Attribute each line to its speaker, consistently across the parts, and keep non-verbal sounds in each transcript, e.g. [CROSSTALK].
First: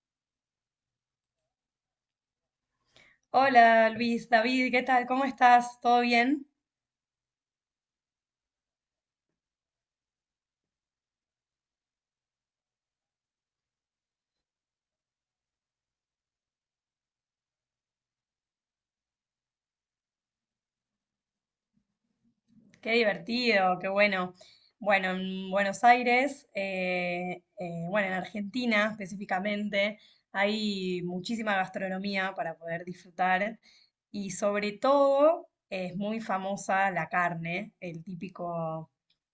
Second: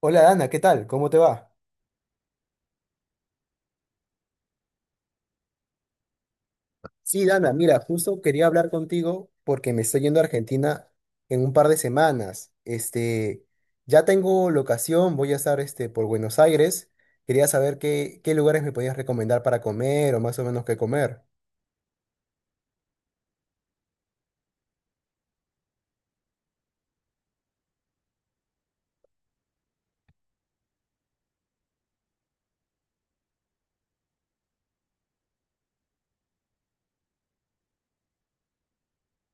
Speaker 1: Hola Dana, ¿qué tal? ¿Cómo te va?
Speaker 2: Hola Luis, David, ¿qué tal? ¿Cómo estás? ¿Todo bien?
Speaker 1: Sí, Dana, mira, justo quería hablar contigo porque me estoy yendo a Argentina en un par de semanas. Ya tengo locación, voy a estar por Buenos Aires. Quería saber qué lugares me podías recomendar para comer o más o menos qué comer.
Speaker 2: Qué divertido, qué bueno. Bueno, en Buenos Aires, bueno, en Argentina específicamente, hay muchísima gastronomía para poder disfrutar, y sobre todo es muy famosa la carne, el típico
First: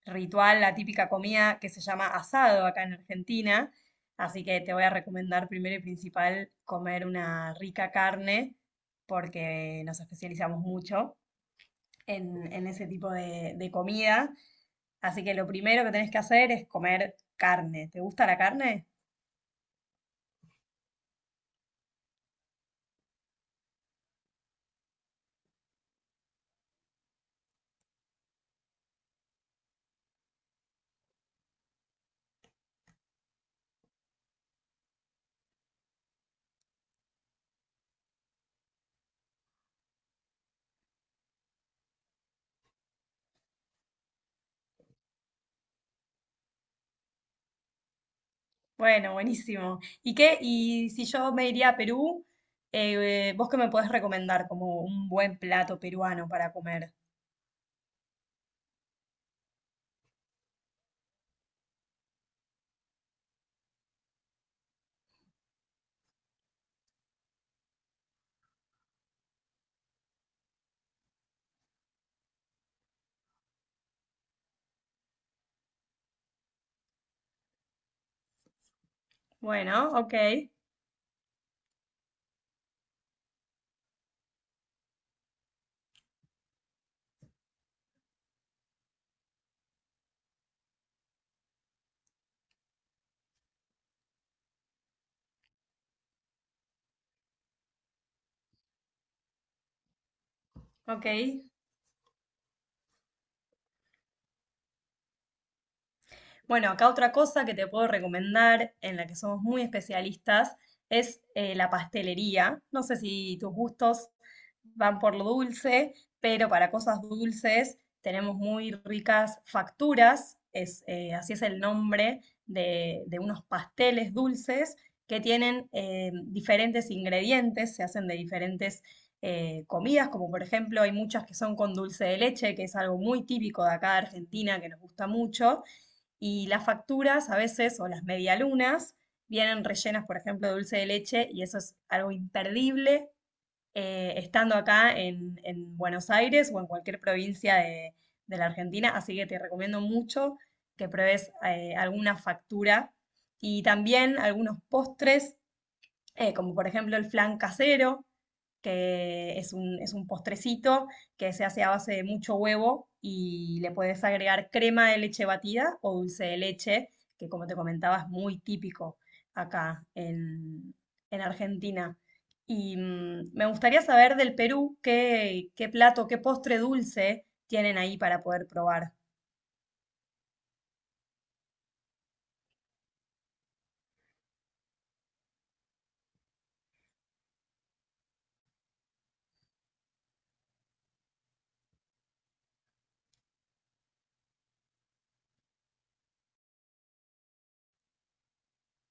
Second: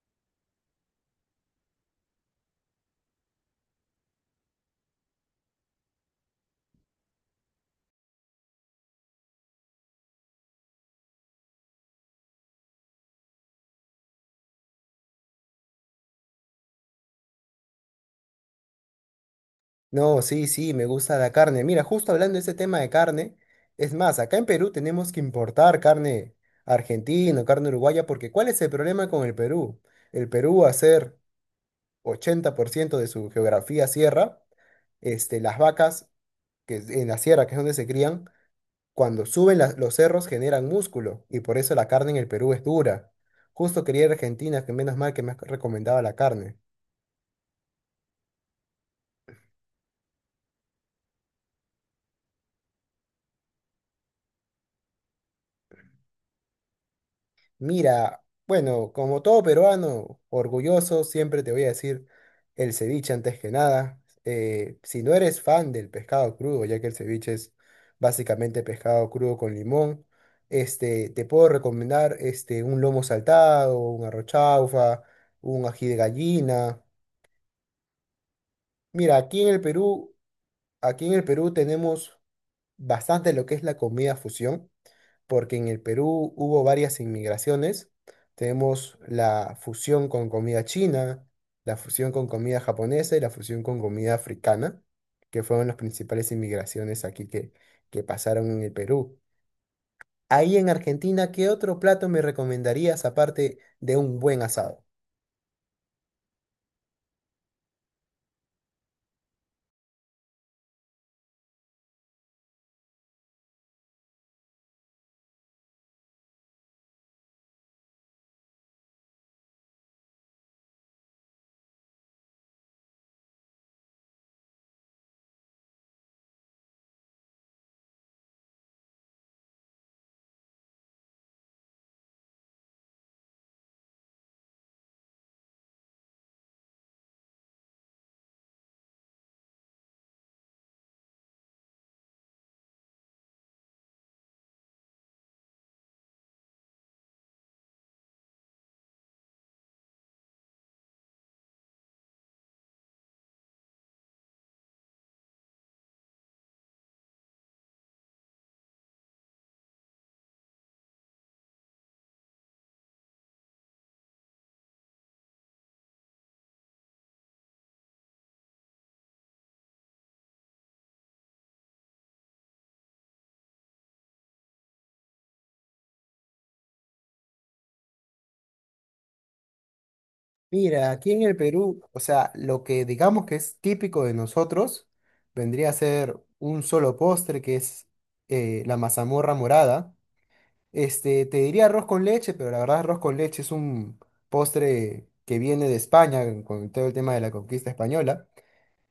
Speaker 2: ritual, la típica comida que se llama asado acá en Argentina. Así que te voy a recomendar primero y principal comer una rica carne porque nos especializamos mucho en ese tipo de comida. Así que lo primero que tenés que hacer es comer carne. ¿Te gusta la carne?
Speaker 1: No, sí, me gusta la carne. Mira, justo hablando de ese tema de carne, es más, acá en Perú tenemos que importar carne argentina, o carne uruguaya, porque ¿cuál es el problema con el Perú? El Perú hacer 80% de su geografía sierra, las vacas que es en la sierra, que es donde se crían, cuando suben los cerros generan músculo y por eso la carne en el Perú es dura. Justo quería ir a Argentina, que menos mal que me has recomendado la carne.
Speaker 2: Bueno, buenísimo. ¿Y qué? Y si yo me iría a Perú, ¿vos qué me podés recomendar como un buen plato peruano para comer?
Speaker 1: Mira, bueno, como todo peruano, orgulloso, siempre te voy a decir el ceviche antes que nada. Si no eres fan del pescado crudo, ya que el ceviche es básicamente pescado crudo con limón, te puedo recomendar un lomo saltado, un arroz chaufa, un ají de gallina. Mira,
Speaker 2: Bueno, ok,
Speaker 1: Aquí en el Perú tenemos bastante lo que es la comida fusión porque en el Perú hubo varias inmigraciones. Tenemos la fusión con comida china, la fusión con comida japonesa y la fusión con comida africana, que fueron las principales inmigraciones aquí que pasaron en el Perú. Ahí en
Speaker 2: ok.
Speaker 1: Argentina, ¿qué otro plato me recomendarías aparte de un buen asado?
Speaker 2: Bueno, acá otra cosa que te puedo recomendar, en la que somos muy especialistas, es la pastelería. No sé si tus gustos van por lo dulce, pero para cosas dulces tenemos muy ricas facturas, es, así es el nombre de unos pasteles dulces que tienen diferentes ingredientes, se hacen de diferentes comidas, como por ejemplo hay muchas que son con dulce de leche, que es algo muy típico de acá de Argentina, que nos gusta mucho, y las facturas a veces, o las medialunas, vienen rellenas, por ejemplo, de dulce de leche, y eso es algo imperdible estando acá en Buenos Aires o en cualquier provincia de la Argentina. Así que te recomiendo mucho que pruebes alguna factura y también algunos postres, como por ejemplo el flan casero, que es es un postrecito que se hace a base de mucho huevo y le puedes agregar crema de leche batida o dulce de leche, que como te comentaba es muy típico acá en Argentina. Y mm, me gustaría saber del Perú qué, qué plato, qué postre dulce tienen ahí para poder probar.
Speaker 1: Mira, aquí en el Perú, o sea, lo que digamos que es típico de nosotros vendría a ser un solo postre que es la mazamorra morada. Te diría arroz con leche, pero la verdad arroz con leche es un postre que viene de España con todo el tema de la conquista española.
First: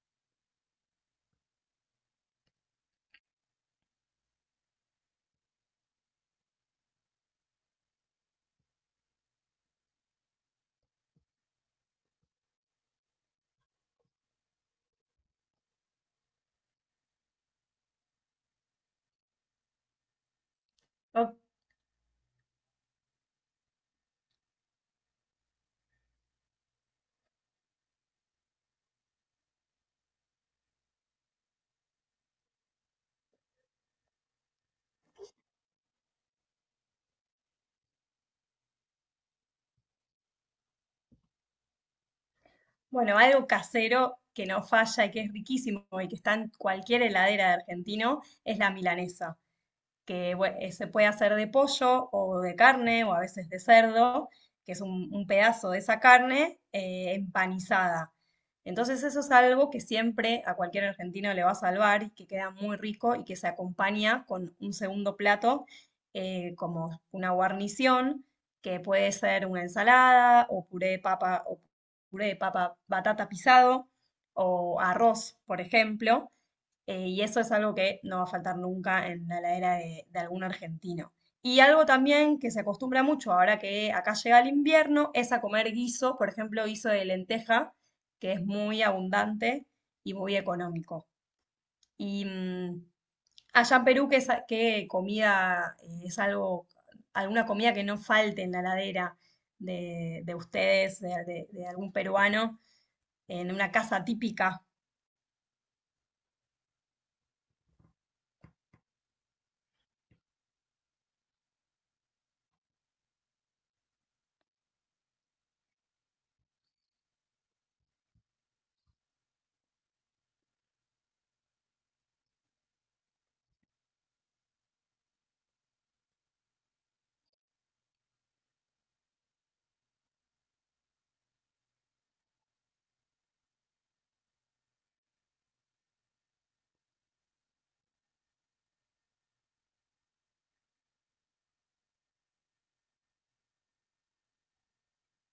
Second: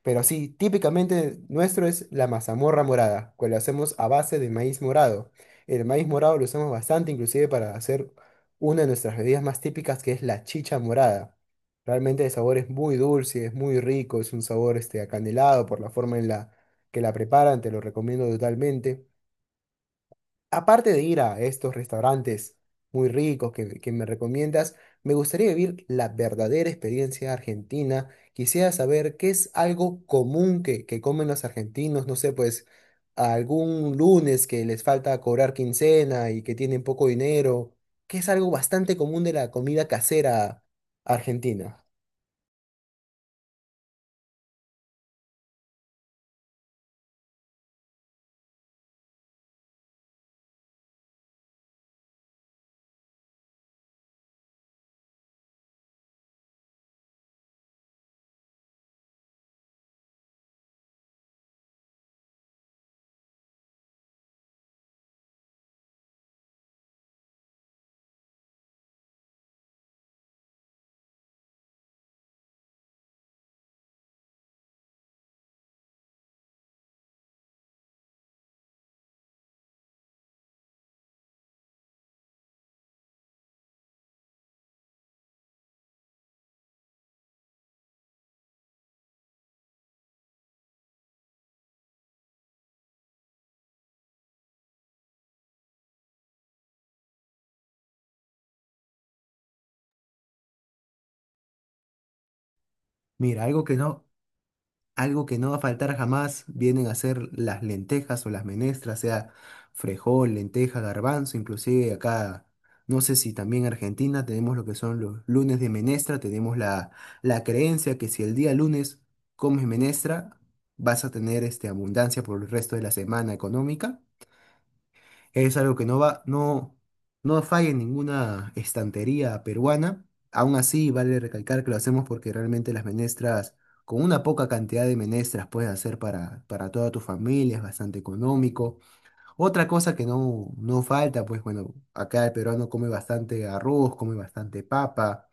Speaker 1: Pero sí, típicamente nuestro es la mazamorra morada, que lo hacemos a base de maíz morado. El maíz morado lo usamos bastante, inclusive para hacer una de nuestras bebidas más típicas, que es la chicha morada. Realmente el sabor es muy dulce, es muy rico, es un sabor acanelado por la forma en la que la preparan, te lo recomiendo totalmente. Aparte de ir
Speaker 2: Ok.
Speaker 1: a estos restaurantes muy ricos que me recomiendas, me gustaría vivir la verdadera experiencia argentina. Quisiera saber qué es algo común que comen los argentinos, no sé, pues algún lunes que les falta cobrar quincena y que tienen poco dinero, que es algo bastante común de la comida casera argentina.
Speaker 2: Bueno, algo casero que no falla y que es riquísimo y que está en cualquier heladera de argentino es la milanesa, que se puede hacer de pollo o de carne o a veces de cerdo, que es un pedazo de esa carne empanizada. Entonces eso es algo que siempre a cualquier argentino le va a salvar y que queda muy rico y que se acompaña con un segundo plato, como una guarnición que puede ser una ensalada o puré de papa o puré de papa batata pisado o arroz, por ejemplo, y eso es algo que no va a faltar nunca en la heladera de algún argentino. Y algo también que se acostumbra mucho ahora que acá llega el invierno es a comer guiso, por ejemplo, guiso de lenteja, que es muy abundante y muy económico. Y mm, allá en Perú, ¿qué, qué comida, es algo, alguna comida que no falte en la heladera de ustedes, de algún peruano,
Speaker 1: Mira,
Speaker 2: en
Speaker 1: algo
Speaker 2: una
Speaker 1: que
Speaker 2: casa
Speaker 1: no,
Speaker 2: típica?
Speaker 1: Algo que no va a faltar jamás vienen a ser las lentejas o las menestras, sea frejol, lenteja, garbanzo, inclusive acá, no sé si también Argentina tenemos lo que son los lunes de menestra, tenemos la creencia que si el día lunes comes menestra, vas a tener abundancia por el resto de la semana económica. Es algo que no va, no, no falla en ninguna estantería peruana. Aún así, vale recalcar que lo hacemos porque realmente las menestras, con una poca cantidad de menestras, puedes hacer para toda tu familia, es bastante económico. Otra cosa que no falta, pues bueno, acá el peruano come bastante arroz, come bastante papa.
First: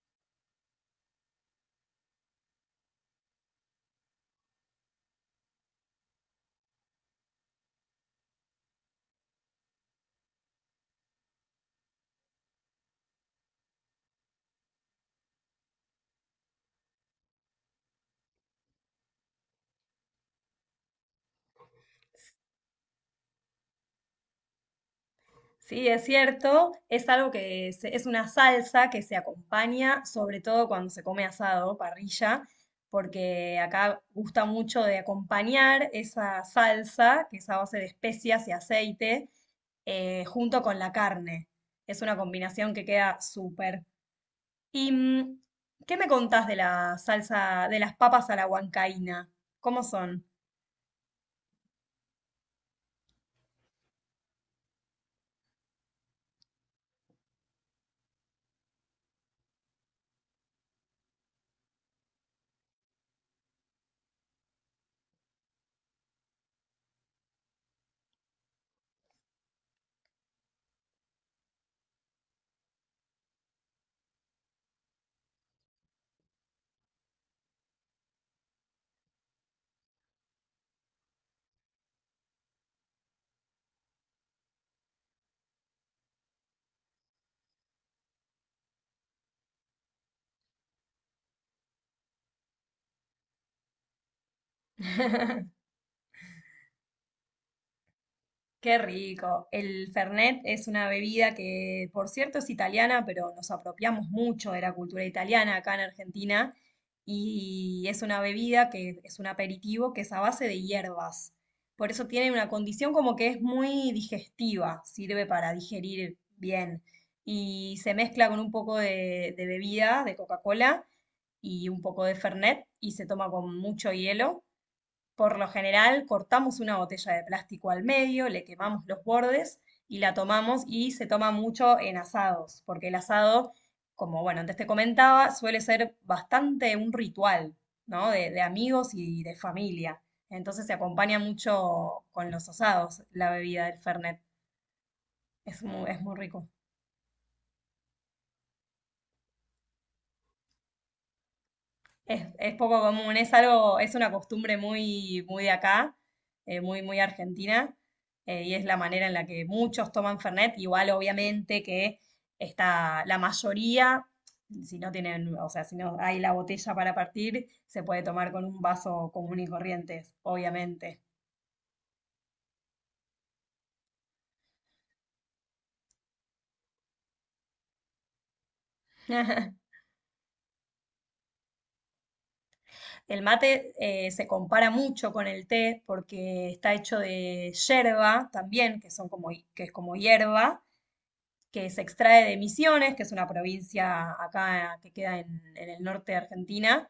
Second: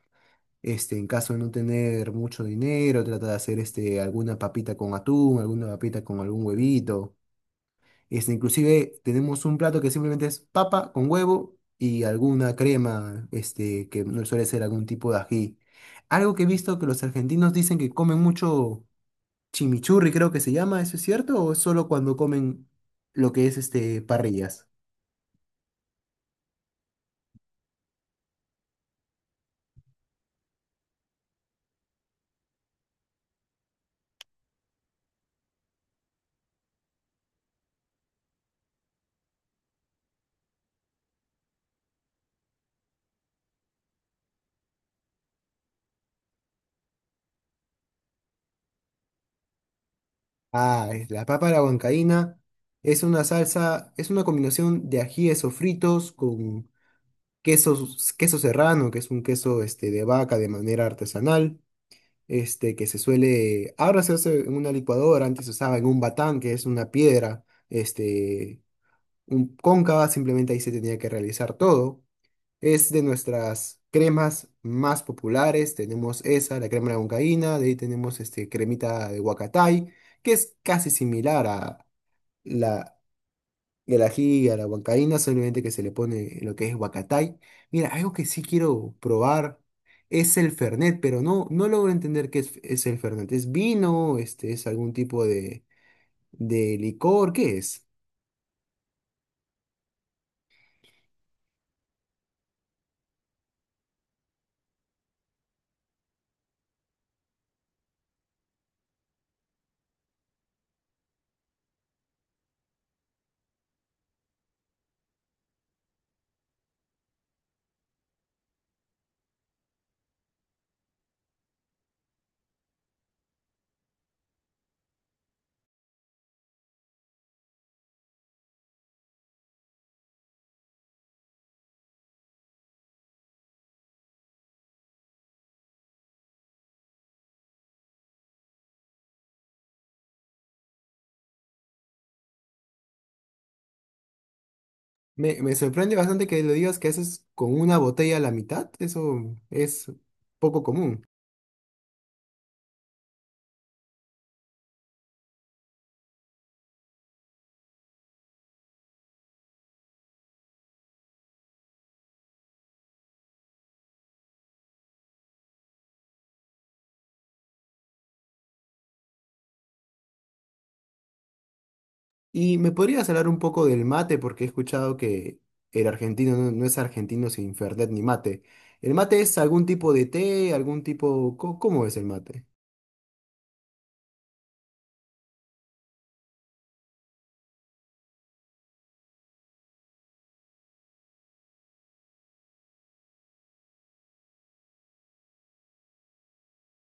Speaker 1: En caso de no tener mucho dinero, trata de hacer alguna papita con atún, alguna papita con algún huevito. Inclusive tenemos un plato que simplemente es papa con huevo y alguna crema, que no suele ser algún tipo de ají. Algo que he visto que los argentinos dicen que comen mucho chimichurri, creo que se llama, ¿eso es cierto? ¿O es solo cuando comen lo que es este parrillas?
Speaker 2: Sí, es cierto, es algo es una salsa que se acompaña sobre todo cuando se come asado, parrilla, porque acá gusta mucho de acompañar esa salsa, que es a base de especias y aceite, junto con la carne. Es una combinación que queda súper. ¿Y mm, qué me contás de la salsa, de las papas a la huancaína? ¿Cómo son?
Speaker 1: Ah, es la papa a la huancaína, es una salsa, es una combinación de ajíes sofritos con queso queso serrano, que es un queso de vaca de manera artesanal que se suele, ahora se hace en una licuadora, antes se usaba en un batán, que es una piedra, este, cóncava, simplemente ahí se tenía que realizar todo. Es de nuestras cremas más populares, tenemos esa, la crema de huancaína, de ahí tenemos cremita de huacatay, que es casi similar a y al ají, a la huancaína, solamente que se le pone lo que es huacatay. Mira, algo que sí quiero probar es el fernet, pero no logro entender qué es el fernet. ¿Es vino? ¿Es algún tipo
Speaker 2: [LAUGHS]
Speaker 1: de licor? ¿Qué es?
Speaker 2: Qué rico. El Fernet es una bebida que, por cierto, es italiana, pero nos apropiamos mucho de la cultura italiana acá en Argentina. Y es una bebida que es un aperitivo que es a base de hierbas. Por eso tiene una condición como que es muy digestiva, sirve para digerir bien. Y se mezcla con un poco de bebida, de Coca-Cola y un poco de Fernet, y se toma con mucho hielo. Por lo general, cortamos una botella de plástico al medio, le quemamos los bordes y la tomamos, y se toma mucho en asados, porque el asado, como bueno, antes te comentaba, suele ser bastante un ritual, ¿no? De amigos y de familia. Entonces se acompaña mucho con los asados la bebida del Fernet.
Speaker 1: Me sorprende
Speaker 2: Es muy
Speaker 1: bastante que
Speaker 2: rico.
Speaker 1: lo digas que haces con una botella a la mitad. Eso es poco común.
Speaker 2: Es poco común, es algo, es una costumbre muy, muy de acá, muy, muy argentina, y es la manera en la que muchos toman Fernet, igual obviamente que está la mayoría, si no tienen, o sea, si no hay la botella para partir, se puede tomar con un vaso común y corriente, obviamente.
Speaker 1: ¿Y me podrías hablar un poco del mate? Porque he escuchado que el argentino no es argentino sin Fernet ni mate. ¿El mate es algún
Speaker 2: [LAUGHS]
Speaker 1: tipo de té, algún tipo... cómo es el mate?
Speaker 2: El mate se compara mucho con el té porque está hecho de yerba también, que son como, que es como hierba, que se extrae de Misiones, que es una provincia acá que queda en el norte de Argentina,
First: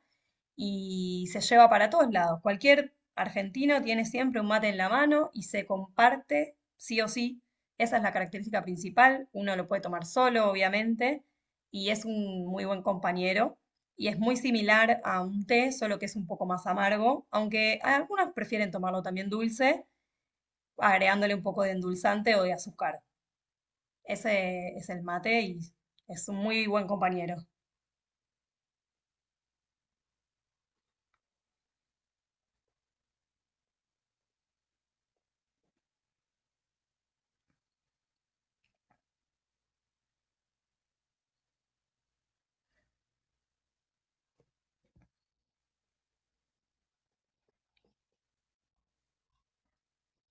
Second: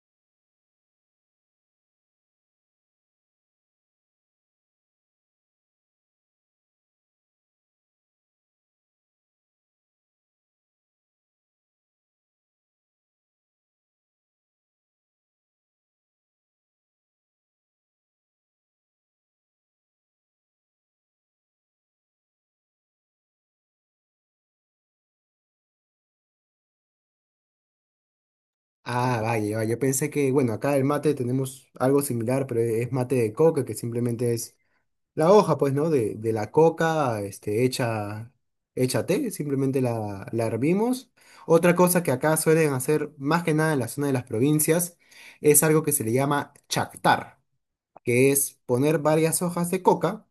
Speaker 2: y se lleva para todos lados. Cualquier argentino tiene siempre un mate en la mano y se comparte sí o sí. Esa es la característica principal. Uno lo puede tomar solo, obviamente, y es un muy buen compañero. Y es muy similar a un té, solo que es un poco más amargo, aunque algunos prefieren tomarlo también dulce, agregándole un poco de endulzante o de azúcar. Ese es el mate y es un muy buen compañero.
Speaker 1: Ah, vaya, vaya. Yo pensé que, bueno, acá el mate tenemos algo similar, pero es mate de coca, que simplemente es la hoja, pues, ¿no? De la coca, hecha té, simplemente la hervimos. Otra cosa que acá suelen hacer, más que nada en la zona de las provincias, es algo que se le llama chactar, que es poner varias hojas de coca,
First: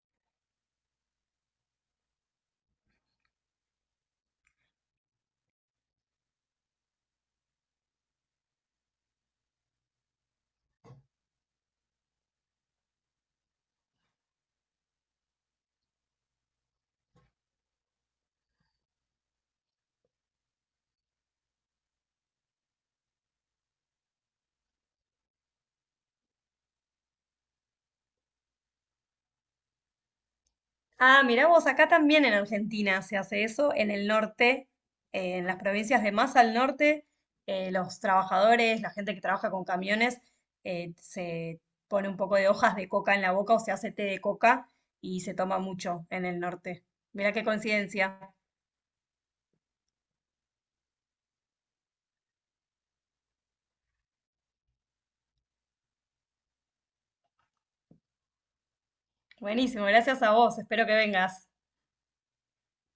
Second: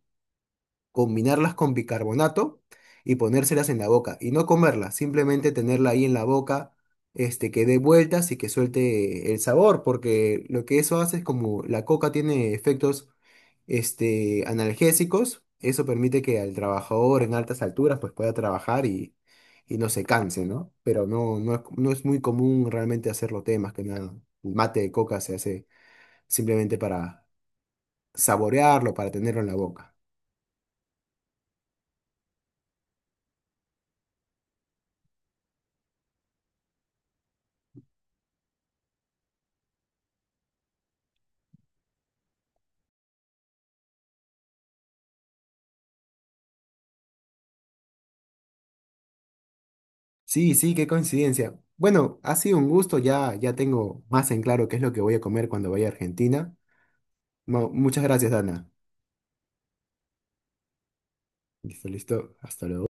Speaker 1: combinarlas con bicarbonato y ponérselas en la boca. Y no comerlas, simplemente tenerla ahí en la boca, que dé vueltas y que suelte el sabor, porque lo que eso hace es como la coca tiene efectos analgésicos, eso permite que al trabajador en altas alturas pues pueda trabajar y no se canse, ¿no? Pero no es muy común realmente hacerlo temas que nada. El mate de coca se hace simplemente para saborearlo, para tenerlo en la boca.
Speaker 2: Ah, mirá vos, acá también en Argentina se hace eso, en el norte, en las provincias de más al norte, los trabajadores, la gente que trabaja con camiones, se pone un poco de hojas de coca en la boca o se hace té de coca y se toma mucho en el norte. Mirá qué coincidencia.
Speaker 1: Sí, sí, qué coincidencia. Bueno, ha sido un gusto, ya tengo más en claro qué es lo que voy a comer cuando vaya a Argentina. Muchas gracias, Ana.
Speaker 2: Buenísimo, gracias a vos, espero que vengas.
Speaker 1: Listo, listo. Hasta luego.